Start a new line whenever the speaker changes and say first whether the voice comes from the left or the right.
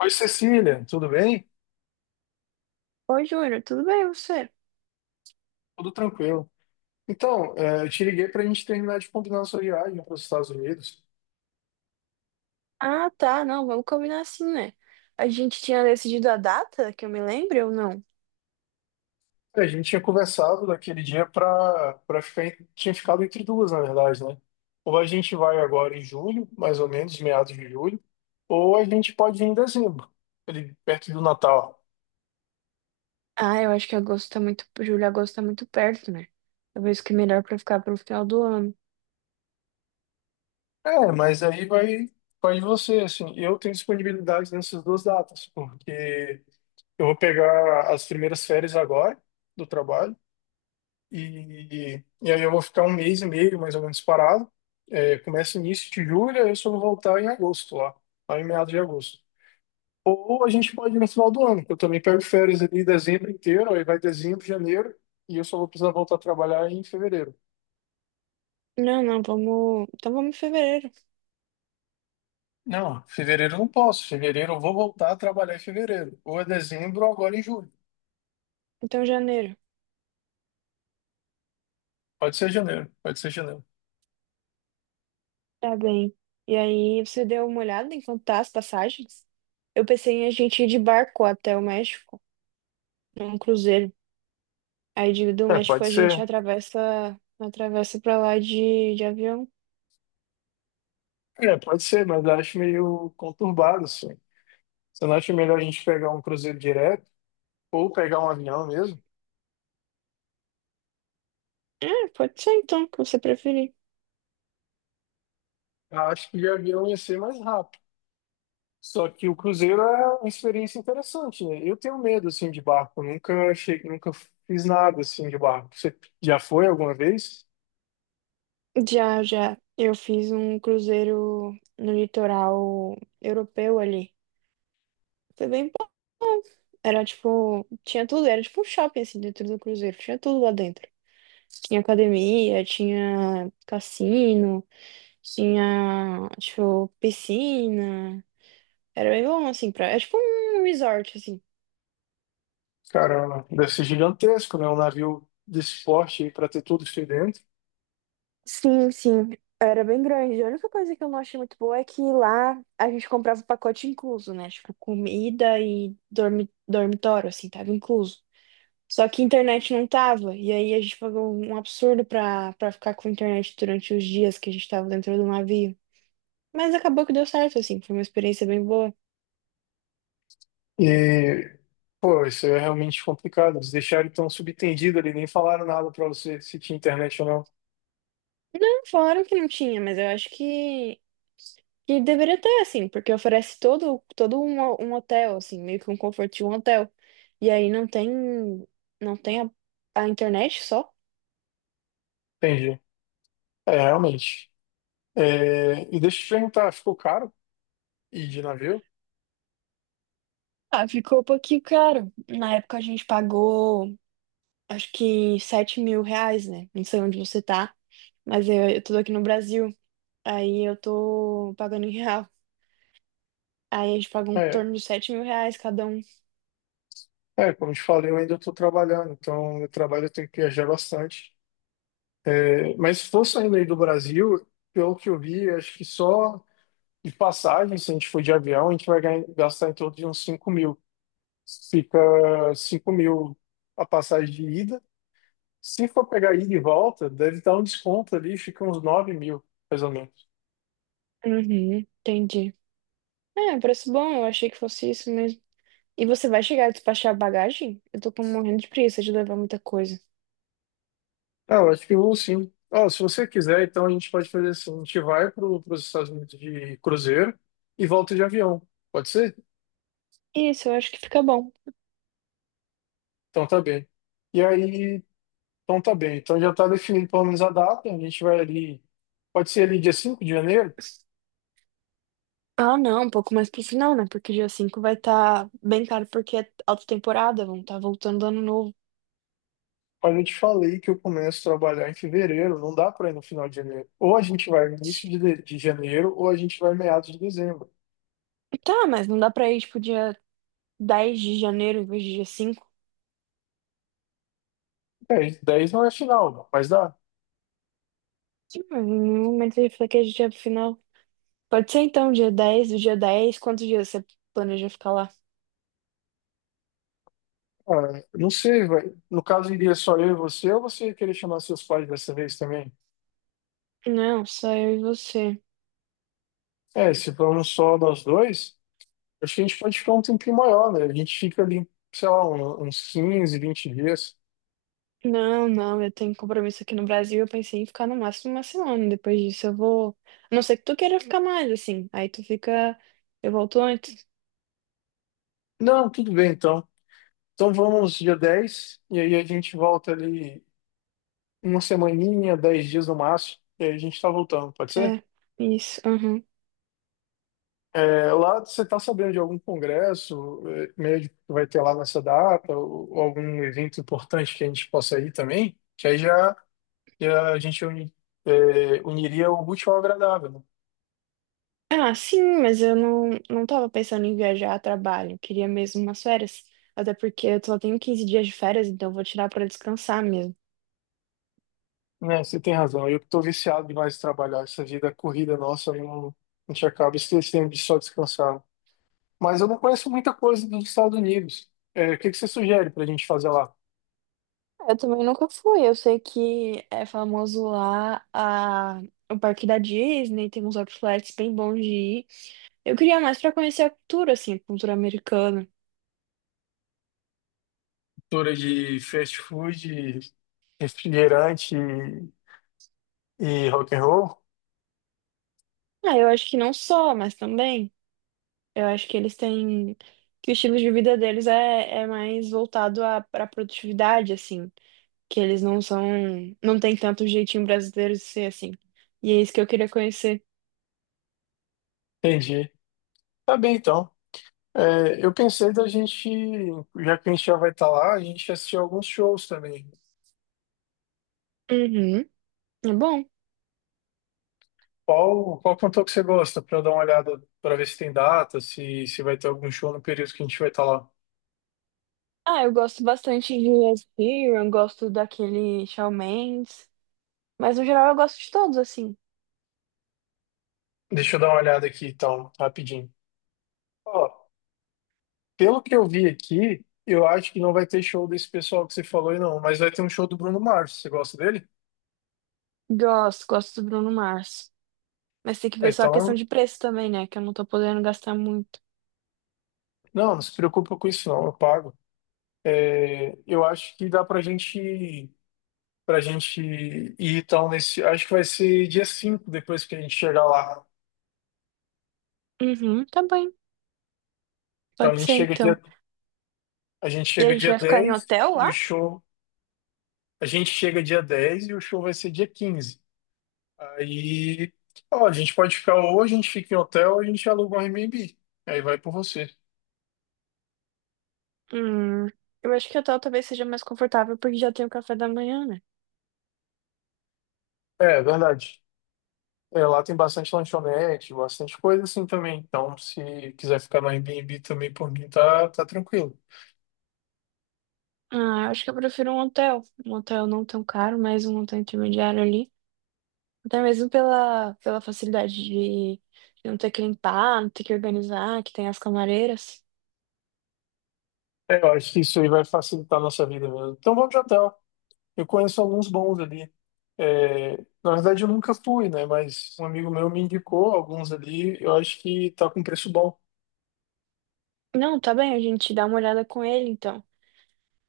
left: Oi, Cecília, tudo bem?
right: Oi, Júnior, tudo bem você?
left: Tudo tranquilo. Então, é, eu te liguei para a gente terminar de combinar a sua viagem para os Estados Unidos.
right: Ah, tá, não, vamos combinar assim, né? A gente tinha decidido a data, que eu me lembre ou não?
left: A gente tinha conversado daquele dia para ficar, tinha ficado entre duas, na verdade, né? Ou a gente vai agora em julho, mais ou menos, meados de julho, ou a gente pode ir em dezembro, ali perto do Natal.
right: Ah, eu acho que agosto tá muito, julho, agosto tá muito perto, né? Talvez que é melhor pra ficar pro final do ano.
left: É, mas aí vai de você, assim. Eu tenho disponibilidade nessas duas datas, porque eu vou pegar as primeiras férias agora do trabalho. E aí eu vou ficar um mês e meio, mais ou menos, parado. É, começa início de julho, aí eu só vou voltar em agosto lá em meados de agosto. Ou a gente pode ir no final do ano, que eu também pego férias ali dezembro inteiro, aí vai dezembro, janeiro, e eu só vou precisar voltar a trabalhar em fevereiro.
right: Não, não, vamos, então vamos em fevereiro,
left: Não, fevereiro eu não posso. Fevereiro eu vou voltar a trabalhar em fevereiro. Ou é dezembro ou agora em julho.
right: então janeiro.
left: Pode ser janeiro, pode ser janeiro.
right: Tá bem. E aí, você deu uma olhada em quanto tá as passagens? Eu pensei em a gente ir de barco até o México, num cruzeiro. Do
left: É,
right: México
left: pode
right: a gente
left: ser.
right: atravessa, pra lá de avião.
left: É, pode ser, mas eu acho meio conturbado, assim. Você não acha melhor a gente pegar um cruzeiro direto? Ou pegar um avião mesmo,
right: É, pode ser então, o que você preferir.
left: acho que de avião ia ser mais rápido. Só que o cruzeiro é uma experiência interessante, né? Eu tenho medo, assim, de barco. Eu nunca achei, nunca fiz nada, assim, de barco. Você já foi alguma vez?
right: Já, já. Eu fiz um cruzeiro no litoral europeu ali. Foi bem bom. Era tipo, tinha tudo, era tipo um shopping assim dentro do cruzeiro, tinha tudo lá dentro. Tinha academia, tinha cassino, tinha, tipo, piscina. Era bem bom assim, pra é tipo um resort assim.
left: Cara, deve ser gigantesco, né? Um navio desse porte aí pra ter tudo isso aí dentro.
right: Sim, sim. Era bem grande. A única coisa que eu não achei muito boa é que lá a gente comprava o pacote incluso, né? Tipo, comida e dormitório, assim, tava incluso. Só que internet não tava. E aí a gente pagou um absurdo pra ficar com internet durante os dias que a gente tava dentro do navio. Mas acabou que deu certo, assim. Foi uma experiência bem boa.
left: E, pô, isso é realmente complicado. Eles deixaram tão subentendido ali, nem falaram nada para você se tinha internet ou não.
right: Não, falaram que não tinha, mas que deveria ter, assim, porque oferece todo um, um hotel, assim, meio que um conforto de um hotel. E aí não tem, não tem a, a internet só.
left: Entendi. É, realmente. É, e deixa eu te perguntar, ficou caro ir de navio?
right: Ah, ficou um pouquinho caro. Na época a gente pagou, acho que R$ 7.000, né? Não sei onde você tá, mas eu tô aqui no Brasil. Aí eu tô pagando em real. Aí a gente pagou em
left: é
right: torno de R$ 7.000 cada um.
left: É, como eu te falei, eu ainda estou trabalhando, então meu trabalho eu tenho que viajar bastante. É, mas se for saindo aí do Brasil, pelo que eu vi, acho que só de passagem, se a gente for de avião, a gente vai gastar em torno de uns 5.000. Fica 5.000 a passagem de ida. Se for pegar ida e volta, deve dar um desconto ali, fica uns 9.000, mais ou menos.
right: Uhum, entendi. É, preço bom, eu achei que fosse isso mesmo. E você vai chegar a despachar a bagagem? Morrendo de preguiça de levar muita coisa.
left: Ah, eu acho que eu vou sim. Ó, se você quiser, então a gente pode fazer assim, a gente vai para os Estados Unidos de cruzeiro e volta de avião. Pode ser?
right: Isso, eu acho que fica bom.
left: Então tá bem. E aí, então tá bem. Então já tá definido pelo menos a data. A gente vai ali. Pode ser ali dia 5 de janeiro?
right: Ah, não, um pouco mais pro final, né? Porque dia 5 vai estar bem caro porque é alta temporada, vão estar voltando do ano novo.
left: Mas eu te falei que eu começo a trabalhar em fevereiro, não dá para ir no final de janeiro. Ou a gente vai início de de janeiro, ou a gente vai meados de dezembro.
right: Tá, mas não dá pra ir, tipo, dia 10 de janeiro em vez de dia 5?
left: É, 10 10 não é final, mas dá.
right: Sim, mas em nenhum momento eu falei que a gente ia pro final. Pode ser então, dia 10? Do dia 10, quantos dias você planeja ficar lá?
left: Ah, não sei, vai. No caso, iria só eu e você, ou você ia querer chamar seus pais dessa vez também?
right: Não, só eu e você.
left: É, se formos só nós dois, acho que a gente pode ficar um tempinho maior, né? A gente fica ali, sei lá, uns 15 20 dias.
right: Não, não, eu tenho compromisso aqui no Brasil. Eu pensei em ficar no máximo uma semana. Depois disso eu vou. A não ser que tu queira ficar mais, assim. Aí tu fica. Eu volto antes.
left: Não, tudo bem então. Então vamos dia 10 e aí a gente volta ali uma semaninha, 10 dias no máximo, e aí a gente tá voltando, pode ser?
right: É, isso. Aham.
left: É, lá você tá sabendo de algum congresso é, médico que vai ter lá nessa data, ou algum evento importante que a gente possa ir também? Que aí já a gente uniria o útil ao agradável, né?
right: Ah, sim, mas eu não, não tava pensando em viajar a trabalho. Eu queria mesmo umas férias. Até porque eu só tenho 15 dias de férias, então eu vou tirar pra descansar mesmo.
left: Né, você tem razão, eu que tô viciado demais de trabalhar, essa vida corrida nossa, eu não, a gente acaba esquecendo de só descansar. Né? Mas eu não conheço muita coisa dos Estados Unidos. É, o que que você sugere para a gente fazer lá?
right: Eu também nunca fui. Eu sei que é famoso lá a o parque da Disney, tem uns outlets bem bons de ir. Eu queria mais pra conhecer a cultura, assim, a cultura americana.
left: Cultura de fast food, refrigerante e rock and roll?
right: Ah, eu acho que não só, mas também. Eu acho que eles têm. Que o estilo de vida é mais voltado à pra produtividade, assim. Que eles não são. Não tem tanto jeitinho brasileiro de ser assim. E é isso que eu queria conhecer.
left: Entendi. Tá bem, então. É, eu pensei da gente, já que a gente já vai estar lá, a gente assistir alguns shows também.
right: Uhum. É bom.
left: Qual cantor que você gosta? Para eu dar uma olhada, para ver se tem data, se vai ter algum show no período que a gente vai estar lá.
right: Ah, eu gosto bastante de Ed Sheeran, gosto daquele Shawn Mendes. Mas no geral eu gosto de todos, assim.
left: Deixa eu dar uma olhada aqui, então, rapidinho. Ó, pelo que eu vi aqui, eu acho que não vai ter show desse pessoal que você falou aí, não. Mas vai ter um show do Bruno Mars. Você gosta dele?
right: Gosto, gosto do Bruno Mars. Mas tem que ver só a questão
left: Então,
right: de preço também, né? Que eu não tô podendo gastar muito.
left: não, não se preocupa com isso, não. Eu pago. É, eu acho que dá pra gente ir então nesse. Acho que vai ser dia 5 depois que a gente chegar lá.
right: Uhum, tá bem.
left: Então a
right: Pode ser, então.
left: a gente
right: E a
left: chega
right: gente
left: dia
right: vai ficar em
left: 10
right: hotel
left: e o
right: lá?
left: show. A gente chega dia 10 e o show vai ser dia 15. Aí, ó, a gente pode ficar ou a gente fica em hotel ou a gente aluga um Airbnb. Aí vai por você.
right: Hum, eu acho que hotel talvez seja mais confortável porque já tem o café da manhã, né?
left: É, verdade. É, lá tem bastante lanchonete, bastante coisa assim também. Então, se quiser ficar no Airbnb também, por mim, tá tranquilo.
right: Ah, eu acho que eu prefiro um hotel. Um hotel não tão caro, mas um hotel intermediário ali. Até mesmo pela facilidade de não ter que limpar, não ter que organizar, que tem as camareiras.
left: É, eu acho que isso aí vai facilitar a nossa vida mesmo. Então, vamos de hotel. Eu conheço alguns bons ali. É, na verdade, eu nunca fui, né? Mas um amigo meu me indicou alguns ali. Eu acho que tá com preço bom.
right: Não, tá bem, a gente dá uma olhada com ele, então.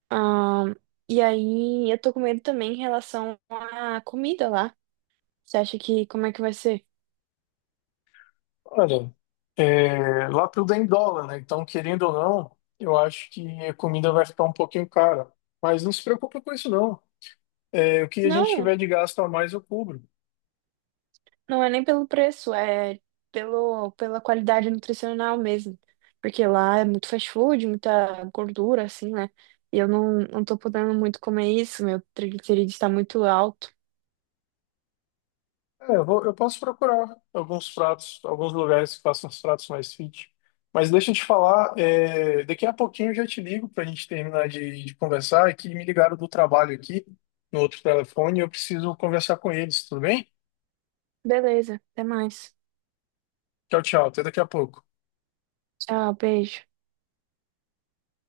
right: Ah, e aí, eu tô com medo também em relação à comida lá. Você acha que como é que vai ser?
left: Olha, é, lá tudo é em dólar, né? Então, querendo ou não, eu acho que a comida vai ficar um pouquinho cara. Mas não se preocupe com isso, não. É, o que a gente
right: Não,
left: tiver de gasto a mais, eu cubro.
right: não é nem pelo preço, é pela qualidade nutricional mesmo. Porque lá é muito fast food, muita gordura, assim, né? E eu não, não tô podendo muito comer isso, meu triglicerídeo está muito alto.
left: É, eu posso procurar alguns pratos, alguns lugares que façam os pratos mais fit. Mas deixa eu te falar, é, daqui a pouquinho eu já te ligo para a gente terminar de conversar. É que me ligaram do trabalho aqui, no outro telefone, e eu preciso conversar com eles, tudo bem?
right: Beleza, até mais.
left: Tchau, tchau, até daqui a pouco.
right: Tchau, beijo.